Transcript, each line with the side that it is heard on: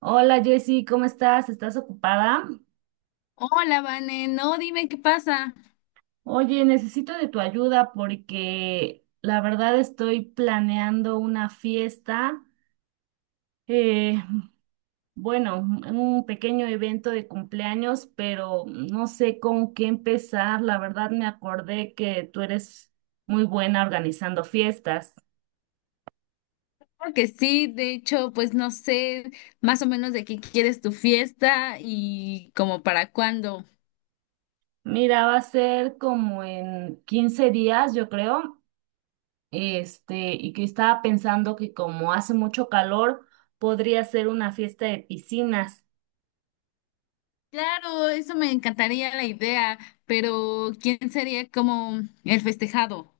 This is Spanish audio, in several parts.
right: Hola Jessy, ¿cómo estás? ¿Estás ocupada?
left: Hola, Vane, no, dime qué pasa.
right: Oye, necesito de tu ayuda porque la verdad estoy planeando una fiesta, eh, bueno, un pequeño evento de cumpleaños, pero no sé con qué empezar. La verdad me acordé que tú eres muy buena organizando fiestas.
left: Claro que sí, de hecho, pues no sé más o menos de qué quieres tu fiesta y como para cuándo.
right: Mira, va a ser como en 15 días, yo creo. Este, y que estaba pensando que como hace mucho calor, podría ser una fiesta de piscinas.
left: Claro, eso me encantaría la idea, pero ¿quién sería como el festejado?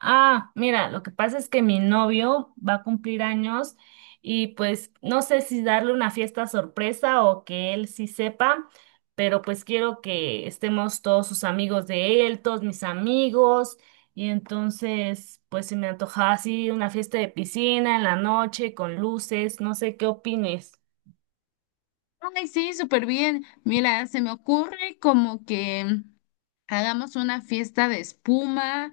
right: Ah, mira, lo que pasa es que mi novio va a cumplir años y pues no sé si darle una fiesta sorpresa o que él sí sepa, pero pues quiero que estemos todos sus amigos de él, todos mis amigos, y entonces pues se me antojaba así una fiesta de piscina en la noche con luces, no sé qué opines.
left: Ay, sí, súper bien. Mira, se me ocurre como que hagamos una fiesta de espuma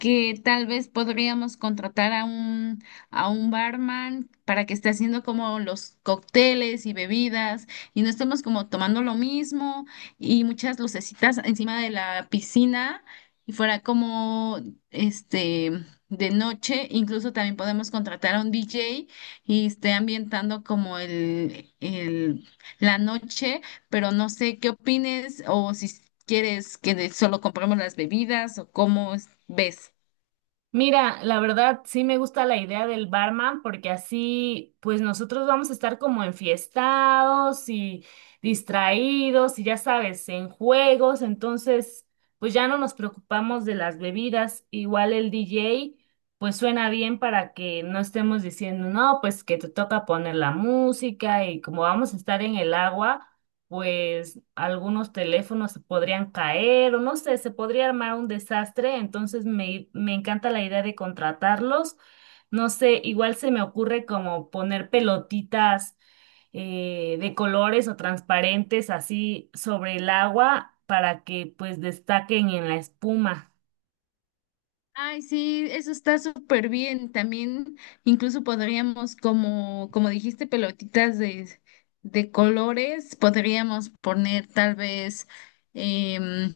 left: que tal vez podríamos contratar a un barman para que esté haciendo como los cócteles y bebidas y no estemos como tomando lo mismo, y muchas lucecitas encima de la piscina y fuera como este de noche. Incluso también podemos contratar a un DJ y esté ambientando como el la noche, pero no sé qué opines, o si quieres que solo compremos las bebidas o cómo ves.
right: Mira, la verdad sí me gusta la idea del barman porque así pues nosotros vamos a estar como enfiestados y distraídos y ya sabes, en juegos, entonces pues ya no nos preocupamos de las bebidas, igual el DJ pues suena bien para que no estemos diciendo, no, pues que te toca poner la música y como vamos a estar en el agua, pues algunos teléfonos se podrían caer o no sé, se podría armar un desastre, entonces me encanta la idea de contratarlos. No sé, igual se me ocurre como poner pelotitas de colores o transparentes así sobre el agua para que pues destaquen en la espuma.
left: Ay, sí, eso está súper bien. También incluso podríamos, como, como dijiste, pelotitas de colores. Podríamos poner tal vez, em,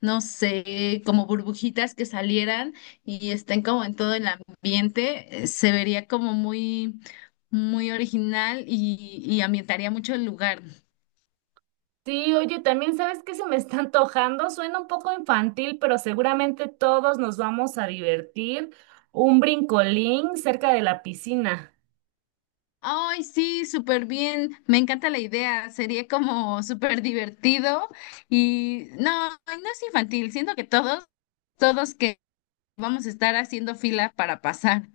left: no sé, como burbujitas que salieran y estén como en todo el ambiente. Se vería como muy, muy original y ambientaría mucho el lugar.
right: Sí, oye, también sabes que se me está antojando, suena un poco infantil, pero seguramente todos nos vamos a divertir. Un brincolín cerca de la piscina.
left: Ay, sí, súper bien. Me encanta la idea. Sería como súper divertido y no, no es infantil. Siento que todos que vamos a estar haciendo fila para pasar.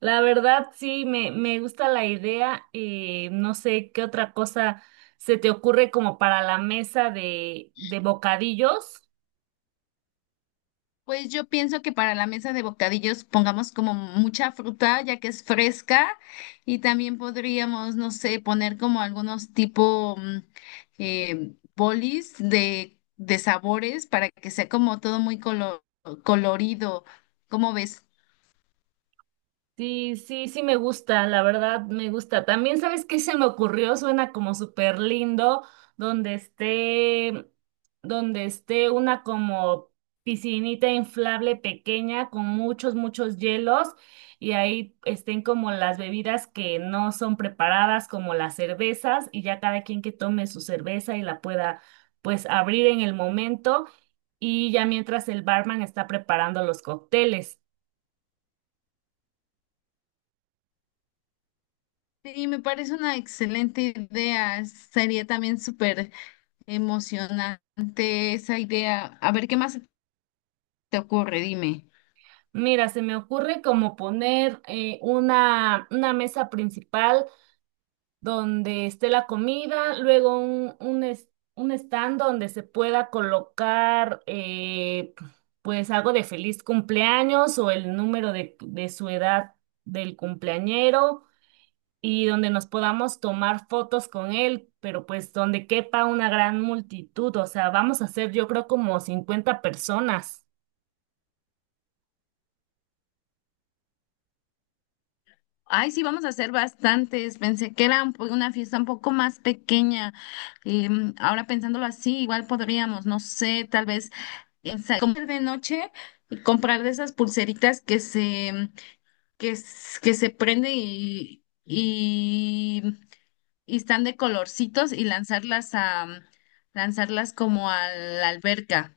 right: La verdad, sí, me gusta la idea. No sé qué otra cosa se te ocurre como para la mesa de bocadillos.
left: Pues yo pienso que para la mesa de bocadillos pongamos como mucha fruta, ya que es fresca, y también podríamos, no sé, poner como algunos tipo bolis de sabores para que sea como todo muy colorido. ¿Cómo ves?
right: Sí, sí, sí me gusta, la verdad me gusta. También, ¿sabes qué se me ocurrió? Suena como súper lindo, donde esté, donde esté una como piscinita inflable pequeña con muchos, muchos hielos y ahí estén como las bebidas que no son preparadas, como las cervezas, y ya cada quien que tome su cerveza y la pueda pues abrir en el momento y ya mientras el barman está preparando los cócteles.
left: Sí, me parece una excelente idea. Sería también súper emocionante esa idea. A ver, ¿qué más te ocurre? Dime.
right: Mira, se me ocurre como poner una mesa principal donde esté la comida, luego un stand donde se pueda colocar pues algo de feliz cumpleaños o el número de su edad del cumpleañero y donde nos podamos tomar fotos con él, pero pues donde quepa una gran multitud, o sea, vamos a ser yo creo como 50 personas.
left: Ay, sí, vamos a hacer bastantes. Pensé que era una fiesta un poco más pequeña. Ahora pensándolo así, igual podríamos, no sé, tal vez en comprar de noche, y comprar de esas pulseritas que se que se prende y están de colorcitos y lanzarlas como a la alberca.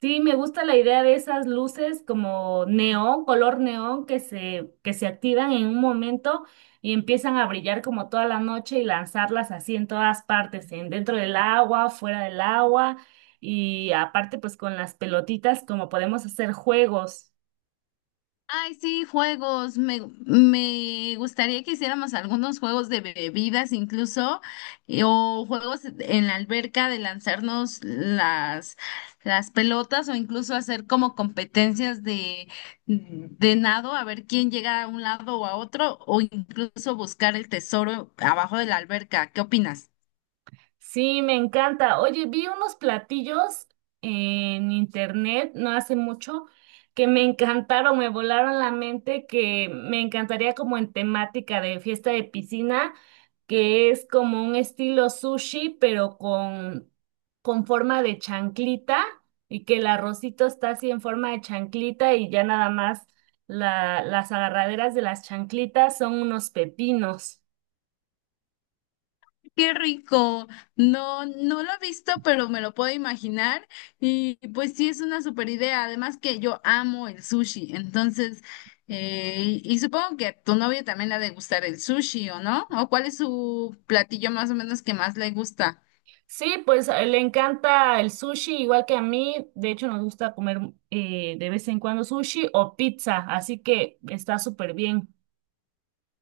right: Sí, me gusta la idea de esas luces como neón, color neón, que se activan en un momento y empiezan a brillar como toda la noche y lanzarlas así en todas partes, en dentro del agua, fuera del agua y aparte pues con las pelotitas como podemos hacer juegos.
left: Ay, sí, juegos. Me gustaría que hiciéramos algunos juegos de bebidas incluso, o juegos en la alberca de lanzarnos las pelotas, o incluso hacer como competencias de nado, a ver quién llega a un lado o a otro, o incluso buscar el tesoro abajo de la alberca. ¿Qué opinas?
right: Sí, me encanta. Oye, vi unos platillos en internet no hace mucho que me encantaron, me volaron la mente, que me encantaría como en temática de fiesta de piscina, que es como un estilo sushi, pero con forma de chanclita y que el arrocito está así en forma de chanclita y ya nada más las agarraderas de las chanclitas son unos pepinos.
left: Qué rico. No, no lo he visto, pero me lo puedo imaginar. Y pues sí, es una super idea. Además que yo amo el sushi. Entonces, y supongo que a tu novio también le ha de gustar el sushi, ¿o no? ¿O cuál es su platillo más o menos que más le gusta?
right: Sí, pues le encanta el sushi, igual que a mí. De hecho, nos gusta comer de vez en cuando sushi o pizza, así que está súper bien.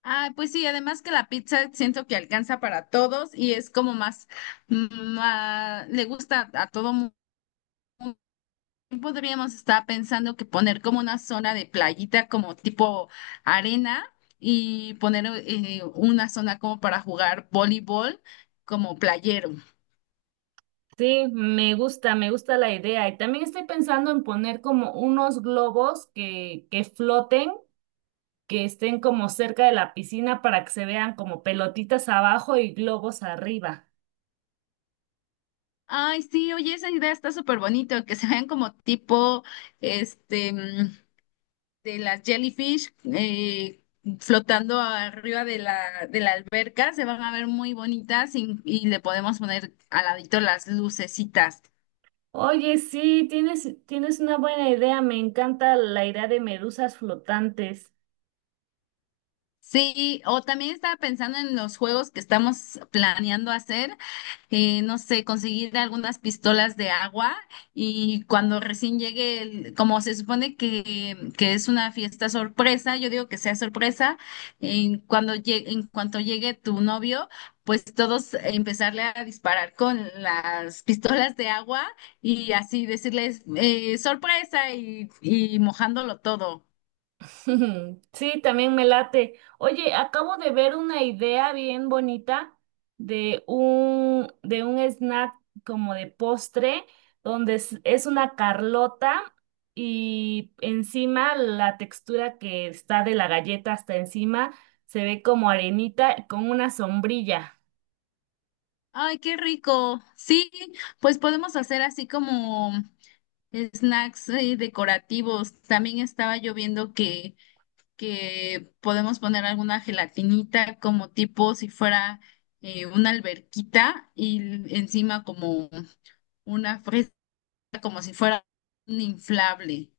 left: Ah, pues sí, además que la pizza siento que alcanza para todos y es como más, le gusta a todo mundo. Podríamos estar pensando que poner como una zona de playita, como tipo arena, y poner una zona como para jugar voleibol, como playero.
right: Sí, me gusta la idea. Y también estoy pensando en poner como unos globos que floten, que estén como cerca de la piscina para que se vean como pelotitas abajo y globos arriba.
left: Ay, sí, oye, esa idea está súper bonito, que se vean como tipo, este, mm, de las jellyfish flotando arriba de de la alberca. Se van a ver muy bonitas y le podemos poner al ladito las lucecitas.
right: Oye, sí, tienes una buena idea. Me encanta la idea de medusas flotantes.
left: Sí, o también estaba pensando en los juegos que estamos planeando hacer. No sé, conseguir algunas pistolas de agua, y cuando recién llegue, como se supone que es una fiesta sorpresa, yo digo que sea sorpresa, en cuanto llegue tu novio, pues todos empezarle a disparar con las pistolas de agua y así decirles sorpresa y mojándolo todo.
right: Sí, también me late. Oye, acabo de ver una idea bien bonita de un snack como de postre, donde es una carlota y encima la textura que está de la galleta hasta encima se ve como arenita con una sombrilla.
left: Ay, qué rico. Sí, pues podemos hacer así como snacks decorativos. También estaba yo viendo que podemos poner alguna gelatinita como tipo si fuera una alberquita y encima como una fresa, como si fuera un inflable.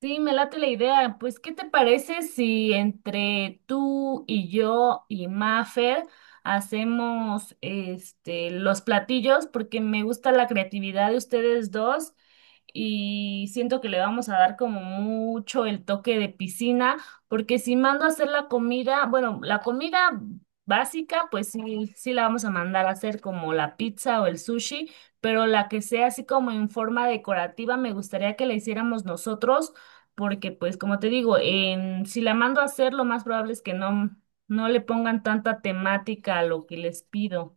right: Sí, me late la idea. Pues, ¿qué te parece si entre tú y yo y Mafer hacemos este los platillos? Porque me gusta la creatividad de ustedes dos y siento que le vamos a dar como mucho el toque de piscina, porque si mando a hacer la comida, bueno, la comida básica, pues sí, sí la vamos a mandar a hacer como la pizza o el sushi, pero la que sea así como en forma decorativa, me gustaría que la hiciéramos nosotros porque pues como te digo, si la mando a hacer, lo más probable es que no, no le pongan tanta temática a lo que les pido.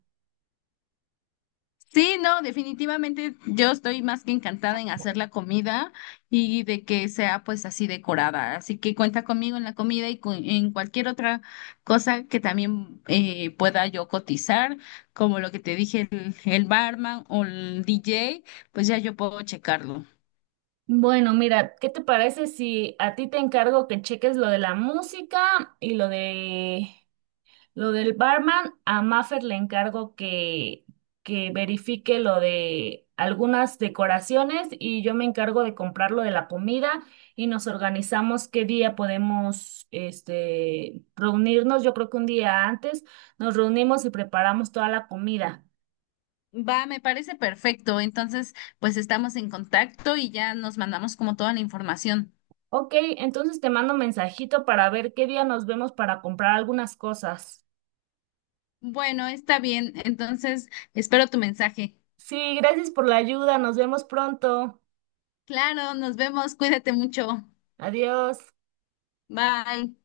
left: Sí, no, definitivamente yo estoy más que encantada en hacer la comida y de que sea pues así decorada. Así que cuenta conmigo en la comida y en cualquier otra cosa que también pueda yo cotizar, como lo que te dije, el barman o el DJ, pues ya yo puedo checarlo.
right: Bueno, mira, ¿qué te parece si a ti te encargo que cheques lo de la música y lo de lo del barman, a Maffer le encargo que verifique lo de algunas decoraciones y yo me encargo de comprar lo de la comida y nos organizamos qué día podemos este, reunirnos. Yo creo que un día antes nos reunimos y preparamos toda la comida.
left: Va, me parece perfecto. Entonces, pues estamos en contacto y ya nos mandamos como toda la información.
right: Ok, entonces te mando un mensajito para ver qué día nos vemos para comprar algunas cosas.
left: Bueno, está bien. Entonces, espero tu mensaje.
right: Sí, gracias por la ayuda. Nos vemos pronto.
left: Claro, nos vemos. Cuídate mucho.
right: Adiós.
left: Bye.